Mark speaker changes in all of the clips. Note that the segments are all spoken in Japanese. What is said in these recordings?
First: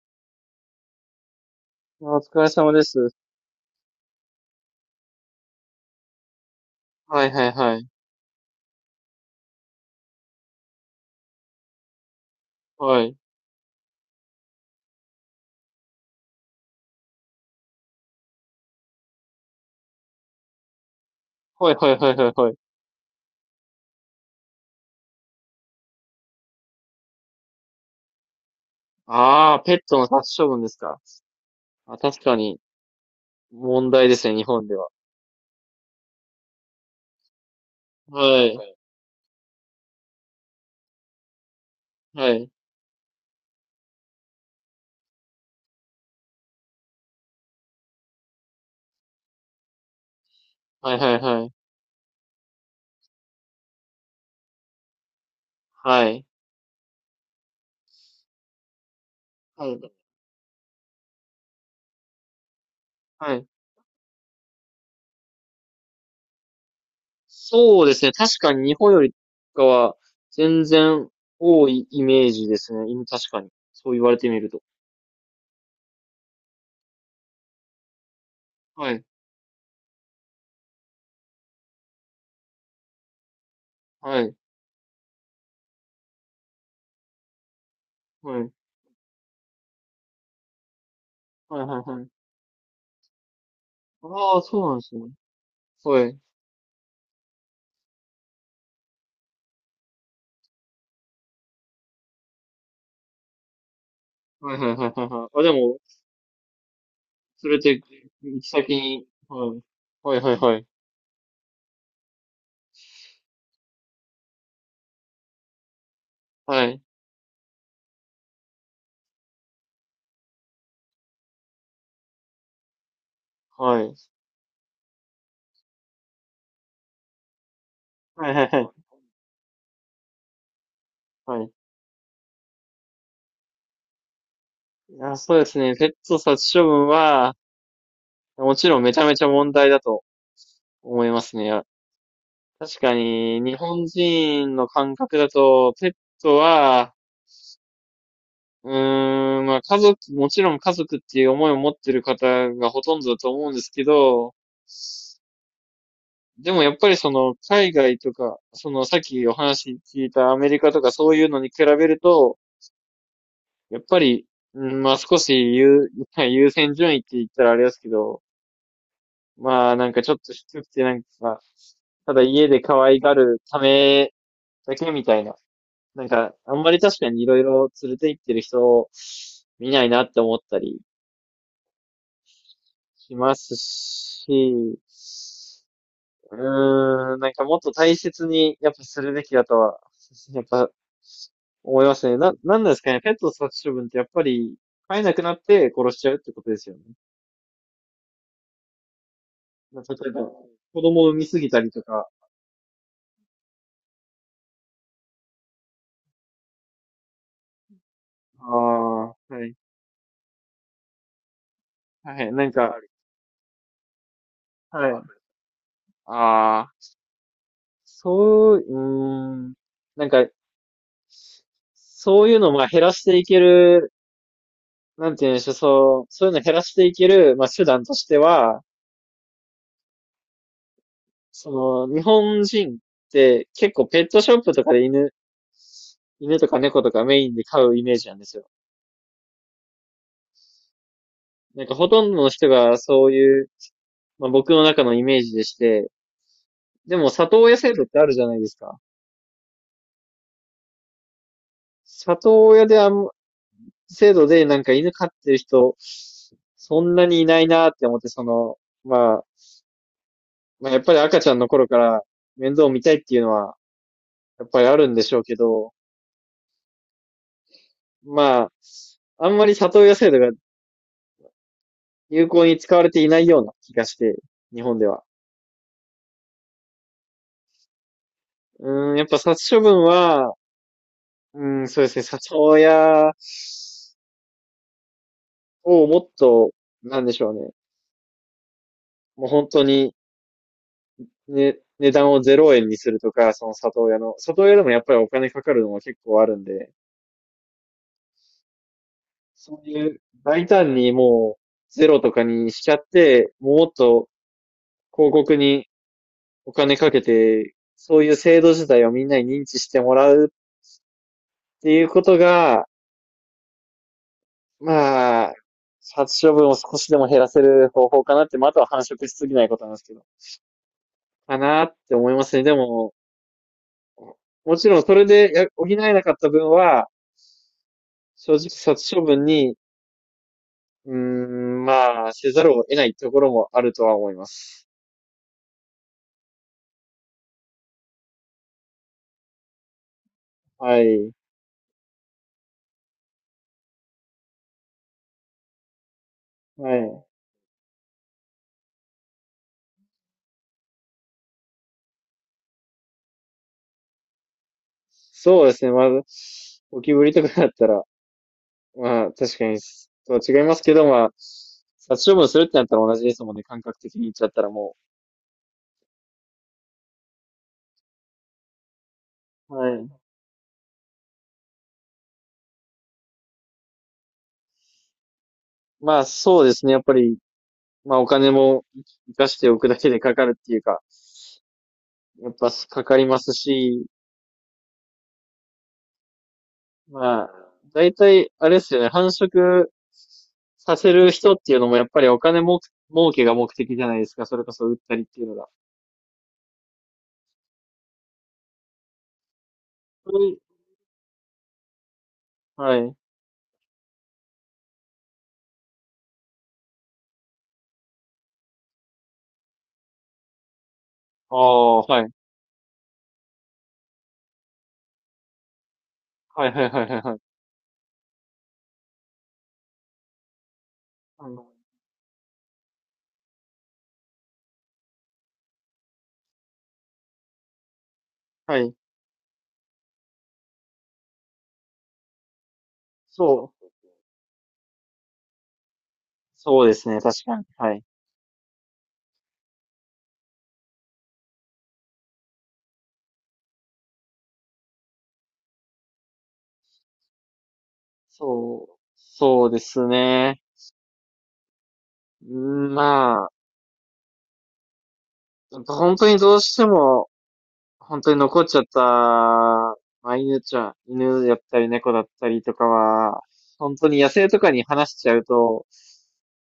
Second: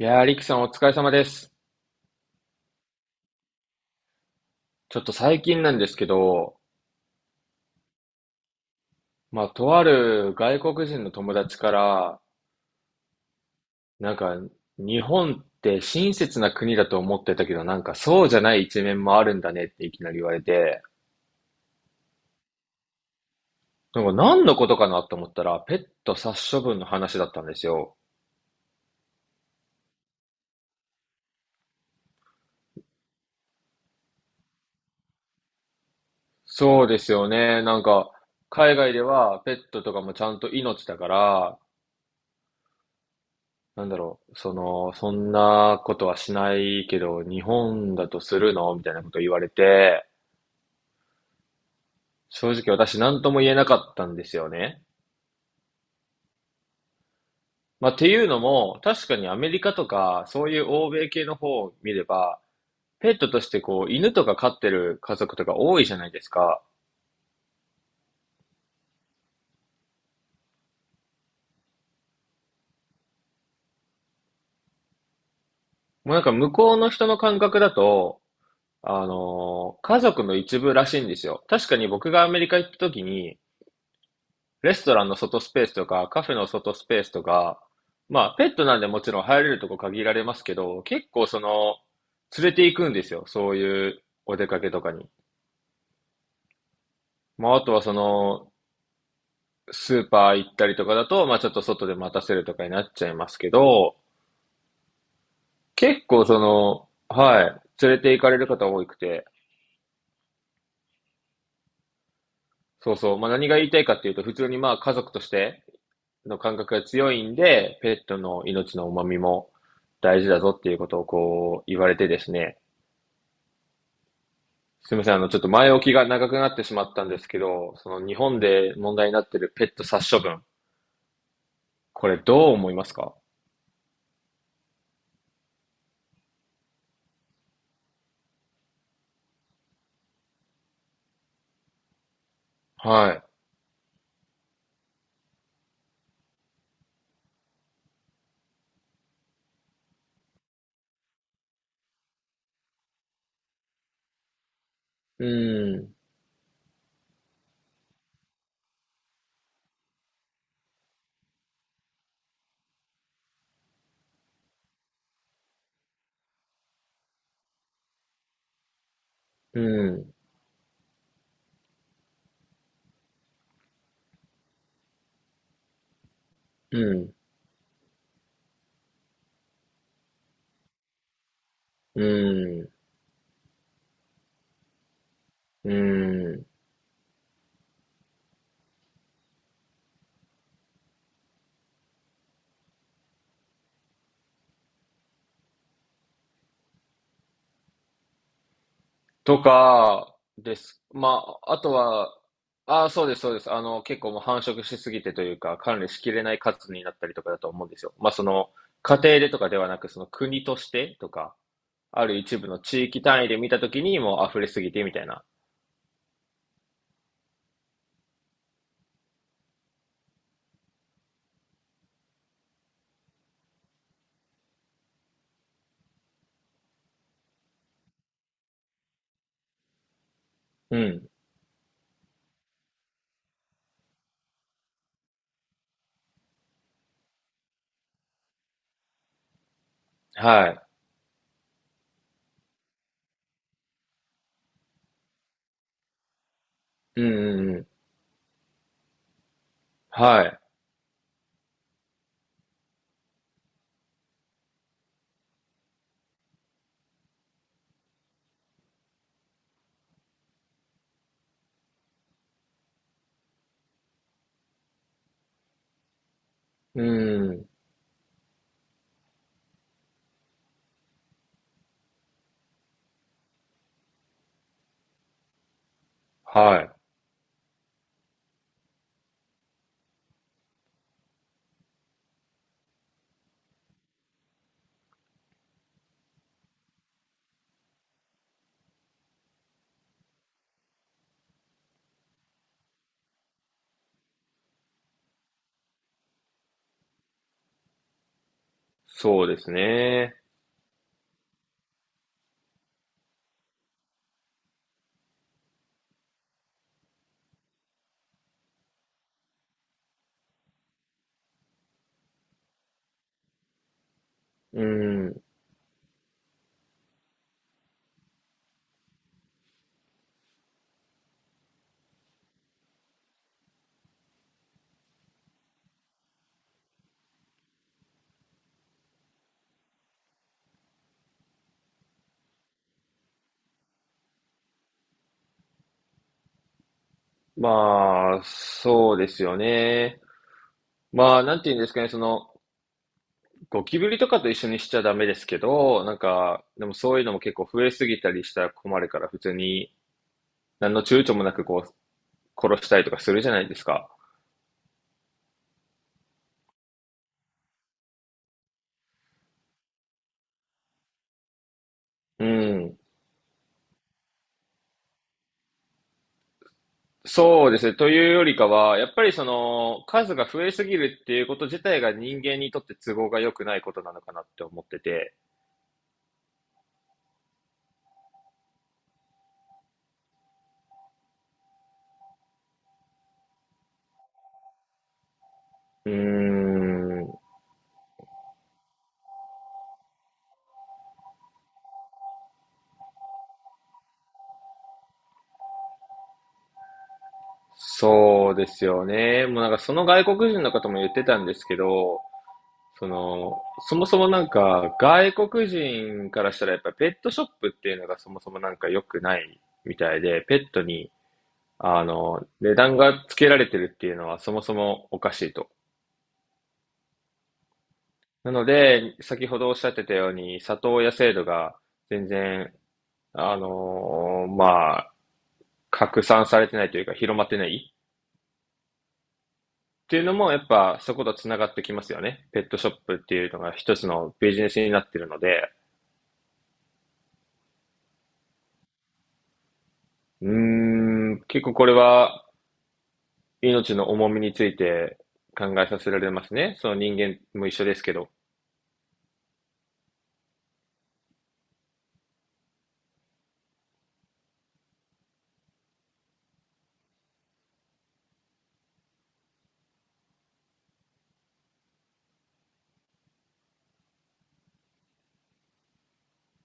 Speaker 1: いやー、リキさんお疲れ様です。
Speaker 2: あ、お疲れ様です。
Speaker 1: ちょっと最近なんですけど、
Speaker 2: はいはいはい。
Speaker 1: まあ、とある外国人の友達から、
Speaker 2: はい。
Speaker 1: なんか、日本って親切な国だと思ってたけど、なんかそうじゃない一面もあるんだねっていきなり言われて、
Speaker 2: はいはいはいはいはい。
Speaker 1: なんか何のことかなと思ったら、ペット殺処分の話だったんですよ。
Speaker 2: ああ、ペットの殺処分ですか。あ、確かに問題ですね、日本では。
Speaker 1: そうですよね。
Speaker 2: はい。
Speaker 1: 海外ではペットとかもちゃんと命だから、
Speaker 2: はい。
Speaker 1: そんなことはしないけど、日本だとするのみたいなこと言われて、
Speaker 2: はいはいはい。
Speaker 1: 正直私何とも言えなかったんですよね。
Speaker 2: はい。
Speaker 1: まあ、っていうのも、確かにアメリ
Speaker 2: は
Speaker 1: カ
Speaker 2: い。
Speaker 1: とか、そういう欧米系の方を見れば、ペット
Speaker 2: は
Speaker 1: と
Speaker 2: い。
Speaker 1: してこう、犬とか飼ってる家族とか多いじゃないですか。
Speaker 2: そうですね。確かに日本よりかは全然多いイメージですね。今確かに。そう言われてみると。
Speaker 1: もうなんか向こうの人の感覚だと、
Speaker 2: はい。
Speaker 1: 家族の一部らしいんですよ。確かに僕がアメリカ行った時に、
Speaker 2: はい。
Speaker 1: レストランの外スペースとか、カフェの外スペースとか、まあ、
Speaker 2: は
Speaker 1: ペ
Speaker 2: い。
Speaker 1: ットなんでもちろん入れるとこ限られますけど、結構そ
Speaker 2: はい
Speaker 1: の、
Speaker 2: はいはい。
Speaker 1: 連れて行くんですよ。そういう
Speaker 2: あ
Speaker 1: お
Speaker 2: あ、
Speaker 1: 出か
Speaker 2: そう
Speaker 1: け
Speaker 2: なん
Speaker 1: と
Speaker 2: で
Speaker 1: か
Speaker 2: すね。
Speaker 1: に。
Speaker 2: はい。
Speaker 1: まあ、あとはその、スーパー行ったりとかだと、まあ、ちょっと外で待たせるとかになっちゃいますけど、
Speaker 2: はいはいはいはいはい。あ、でも、
Speaker 1: 結構その、は
Speaker 2: それ
Speaker 1: い、
Speaker 2: で、
Speaker 1: 連れて行かれ
Speaker 2: 行
Speaker 1: る
Speaker 2: き
Speaker 1: 方
Speaker 2: 先
Speaker 1: 多く
Speaker 2: に、
Speaker 1: て、
Speaker 2: はい。はいはいはい。
Speaker 1: そうそう、まあ、何が言いたいかっていうと、普通にまあ、家族としての感
Speaker 2: は
Speaker 1: 覚
Speaker 2: い。
Speaker 1: が強いんで、ペットの命の重みも大事だぞっていうことをこう、言われてですね、
Speaker 2: はい。
Speaker 1: すみません、あの、ちょっと前置きが長くなってしまったんですけど、その日
Speaker 2: はい
Speaker 1: 本
Speaker 2: はいはい。はいは
Speaker 1: で
Speaker 2: い
Speaker 1: 問題になってるペット殺処分、
Speaker 2: はい。
Speaker 1: これどう思いますか？
Speaker 2: いや、そうですね。ペット殺処分は、もちろんめちゃめちゃ問題だと思いますね。確か
Speaker 1: は
Speaker 2: に、日本人の感覚だと、ペットは、まあ家族、もちろん家族っていう思いを持ってる方がほとんどだと思うんですけど、
Speaker 1: い。うん、
Speaker 2: でもやっぱりその海外とか、そのさっきお話聞いたアメリカとかそういうのに比べると、やっぱり、うん、まあ少し優先順位って言ったらあれですけど、
Speaker 1: う
Speaker 2: まあなんかち
Speaker 1: ん、
Speaker 2: ょっと低くてなんか、ただ家で可愛がるためだけみたいな。なんか、あんま
Speaker 1: う
Speaker 2: り確か
Speaker 1: ん。
Speaker 2: にいろいろ連れて行ってる人を見ないなって思ったり
Speaker 1: うーん、
Speaker 2: しますし、
Speaker 1: うん。
Speaker 2: なんかもっと大切にやっぱするべきだとは、やっぱ思いますね。なんなんですかね。ペット殺処分ってやっぱり飼えなくなって殺しちゃうってことですよね。
Speaker 1: と
Speaker 2: まあ例え
Speaker 1: か、
Speaker 2: ば、
Speaker 1: で
Speaker 2: 子
Speaker 1: す。
Speaker 2: 供を産
Speaker 1: ま
Speaker 2: みすぎ
Speaker 1: あ、あ
Speaker 2: たり
Speaker 1: と
Speaker 2: とか。
Speaker 1: は、ああ、そうです、そうです。あの、結構もう繁殖しすぎてというか、管理しきれない数になったりとかだと思うんですよ。まあ、そ
Speaker 2: あ
Speaker 1: の、家
Speaker 2: あ、
Speaker 1: 庭でと
Speaker 2: は
Speaker 1: か
Speaker 2: い。
Speaker 1: ではなく、その国としてとか、ある
Speaker 2: はい。
Speaker 1: 一
Speaker 2: な
Speaker 1: 部
Speaker 2: ん
Speaker 1: の
Speaker 2: か、
Speaker 1: 地域単位で見たときにもう溢れすぎて
Speaker 2: は
Speaker 1: みたい
Speaker 2: い。
Speaker 1: な。
Speaker 2: ああ、そう、うーん。なんか、そういうのをまあ減らしていける、なんて言うんでしょう、そう、そういうのを減らしていける、まあ手段としては、
Speaker 1: うん。
Speaker 2: その、日本人って結構ペットショップとかで犬とか猫とかメインで飼うイメージなんですよ。
Speaker 1: はい。
Speaker 2: なんかほとんどの人がそういう、まあ僕の中のイメージでして、で
Speaker 1: うん
Speaker 2: も里
Speaker 1: うん
Speaker 2: 親
Speaker 1: うん。
Speaker 2: 制度ってあるじゃないですか。
Speaker 1: はい。
Speaker 2: 里親であん、制度でなんか犬飼ってる人、そんなにいないなって思って、その、まあ、まあ、やっぱり赤ちゃんの頃から面倒を見たいっていうのは、やっぱりあるんでしょうけど、
Speaker 1: うん。
Speaker 2: まあ、あんまり里親制度が有効に使われていないような気がして、日本では。
Speaker 1: はい。
Speaker 2: やっぱ殺処分は、うん、そうですね、里親をもっと、なんでしょうね。もう本当にね、値段を0円にするとか、里親でもやっぱりお金かかるのは結構あるんで、
Speaker 1: そうです
Speaker 2: そういう
Speaker 1: ね。
Speaker 2: 大胆にもうゼロとかにしちゃって、もっと広告にお金かけて、そういう制度自体をみんなに認知してもらうっていうことが、
Speaker 1: うん。
Speaker 2: まあ、殺処分を少しでも減らせる方法かなって、まあ、あとは繁殖しすぎないことなんですけど、かなって思いますね。でも、もちろんそれで補えなかった分は、正直殺処分にまあ、せざるを得ないところもあるとは思います。
Speaker 1: まあ、そうですよね。
Speaker 2: はい。
Speaker 1: まあ、なんて言うんですかね、その、ゴキブリとかと一緒にしちゃダメですけど、なんか、でも
Speaker 2: は
Speaker 1: そうい
Speaker 2: い。
Speaker 1: うのも結構増えすぎたりしたら困るから、普通に何の躊躇もなくこう、殺したりとかするじゃないですか。
Speaker 2: そうですね。まず、ゴキブリとかだったら、まあ、確かに、とは違いますけど、まあ、殺処
Speaker 1: う
Speaker 2: 分するってなった
Speaker 1: ん。
Speaker 2: ら同じですもんね。感覚的に言っちゃったらも
Speaker 1: そうですね。というよりかは、やっぱりそ
Speaker 2: う。は
Speaker 1: の、
Speaker 2: い。
Speaker 1: 数が増えすぎるっていうこと自体が人間にとって都合が良くないことなのかなって思ってて。
Speaker 2: まあ、そうですね。やっぱり、まあ、お金も生かしておくだけでかかるっていうか、やっぱかかりますし、
Speaker 1: うーん。
Speaker 2: まあ、だいたい、あれですよね、繁殖させる人っていうのもやっぱりお金も、儲けが目的じゃないですか。それこそ売ったりっていうのが。
Speaker 1: そうですよね。もうなんかその外
Speaker 2: そ
Speaker 1: 国
Speaker 2: れ
Speaker 1: 人の方も言ってたんですけど、
Speaker 2: は
Speaker 1: そ
Speaker 2: い。
Speaker 1: の、そもそもなんか、外国人からしたらやっぱペットショップっていうのがそもそもなんか良くないみたいで、ペットに、
Speaker 2: ああ、
Speaker 1: あ
Speaker 2: はい。
Speaker 1: の、値段がつけられてるっていうのはそもそもおかしいと。
Speaker 2: はいはいはいはいはい。
Speaker 1: なので、先ほどおっしゃってたように、里親制度
Speaker 2: あの
Speaker 1: が全然、あのーまあ、拡散されてないというか広まってない
Speaker 2: はい。
Speaker 1: っていうのもやっぱそことつながってきますよね。ペットショップっていうのが
Speaker 2: そう。
Speaker 1: 一つのビジネスになってるので、
Speaker 2: そうですね。確かに。はい。
Speaker 1: うーん、結構これは命の重みについて考えさせられますね。その人間も一緒ですけど。
Speaker 2: そう。そうですね。うまあ、本当にどうしても、本当に残っちゃった、まあ、犬ちゃん、犬だったり猫だったりとかは、本当に野生とかに放しちゃうと、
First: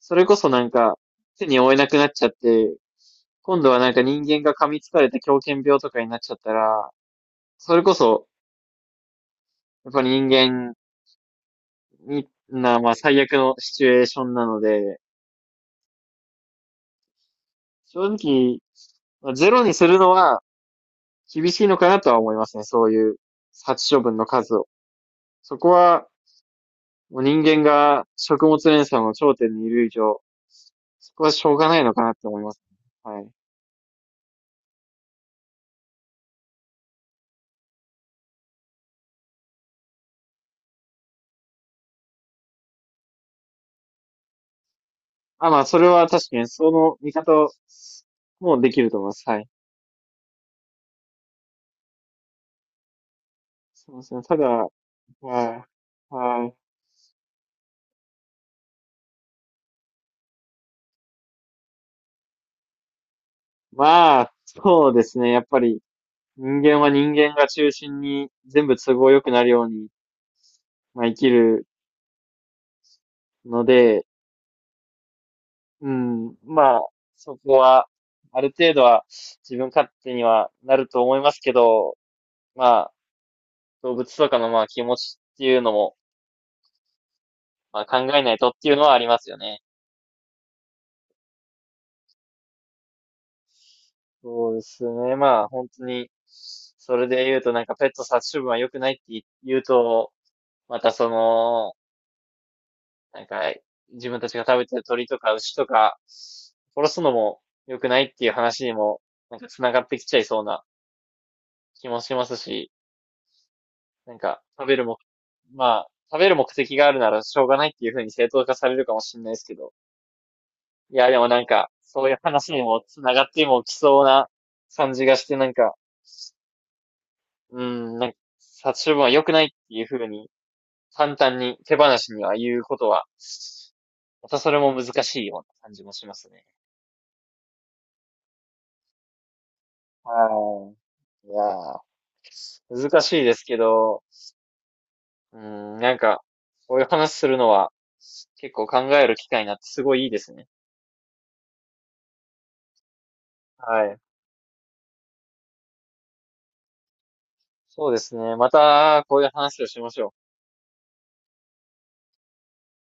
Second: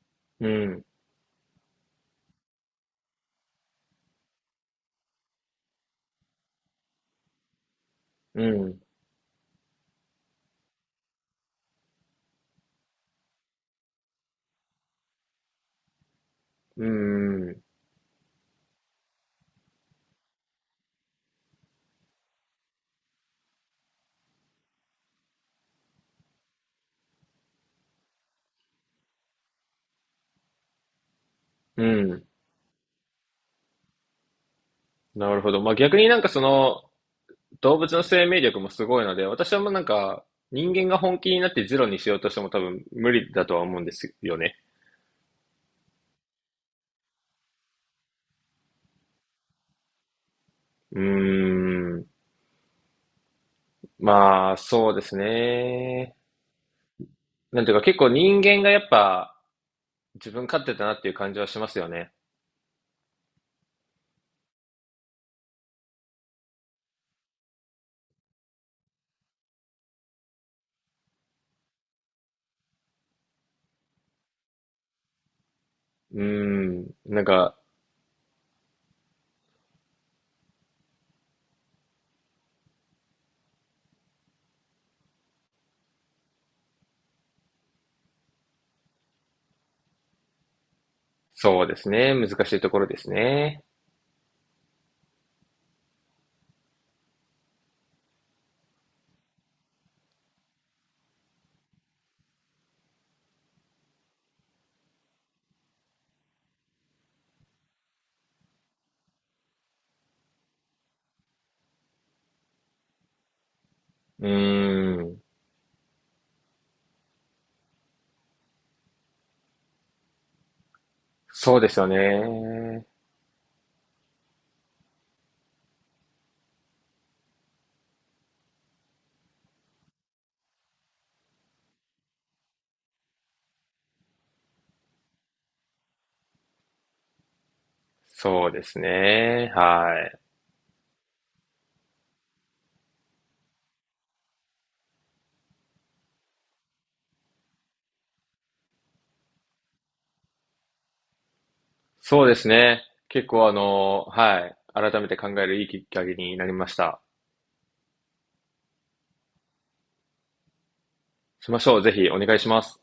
Speaker 2: それこ
Speaker 1: う
Speaker 2: そなん
Speaker 1: ん、
Speaker 2: か手に負えなくなっちゃって、今度はなんか人間が噛みつかれて狂犬病とかになっちゃったら、それこそ、
Speaker 1: うん、
Speaker 2: やっぱり人間に、まあ最悪のシチュエーションなので、
Speaker 1: うん、うん。
Speaker 2: 正直、まあゼロにするのは厳しいのかなとは思いますね。そういう殺処分の数を。そこはもう人間が食物連鎖の頂点にいる以上、そこはしょうがないのかなって思います。はい。
Speaker 1: なるほど。まあ、逆になんかその動物の生命力もすごいので、私はもうなんか人間が本気になってゼロにしようとしても多分無理だとは思うんですよね。
Speaker 2: あ、まあ、それは確かにその見方もできると思います。はい。
Speaker 1: うーん。
Speaker 2: すみません。ただ、
Speaker 1: まあ、
Speaker 2: はい。
Speaker 1: そうですね。
Speaker 2: はい。
Speaker 1: なんていうか結構人間がやっぱ自分勝手だなっていう感じはしますよね。
Speaker 2: まあ、そうですね。やっぱり人間は人間が中心に全部都合良くなるように、まあ、生きるので、う
Speaker 1: うー
Speaker 2: ん、まあ、
Speaker 1: ん。なん
Speaker 2: そこ
Speaker 1: か、
Speaker 2: は、ある程度は自分勝手にはなると思いますけど、まあ、動物とかのまあ気持ちっていうのも、まあ考えないとっていうのはありますよね。
Speaker 1: そうですね。難しいところですね。
Speaker 2: そうですね。まあ本当に、それで言うとなんかペット殺処分は良くないって言うと、またその、なんか自分たちが食べてる鳥とか牛とか、殺すのも良くないっていう話にも、なんか繋がってきちゃいそうな気もしますし、なん
Speaker 1: う
Speaker 2: か食べるも、
Speaker 1: ーん。
Speaker 2: まあ食べる目的があるならしょうがないっていう風に正当化されるかもしれないですけど、いや、でもなん
Speaker 1: そうで
Speaker 2: か、
Speaker 1: すよ
Speaker 2: そういう話にも
Speaker 1: ね。
Speaker 2: 繋がってもきそうな感じがして、なんか、うん、なんか、殺処分は良くないっていう風に、簡単に手放しには言うことは、またそれも難しいような感じもしますね。
Speaker 1: そうですね。はい。
Speaker 2: はい。いやー、難しいですけど、うん、なんか、こういう話するのは、結構考える機会になってすごいいいですね。
Speaker 1: そうですね。結構あ
Speaker 2: はい。
Speaker 1: の、はい。改めて考えるいいきっかけになりました。
Speaker 2: そうですね。また、こういう話をしましょう。
Speaker 1: しましょう。ぜひお願いします。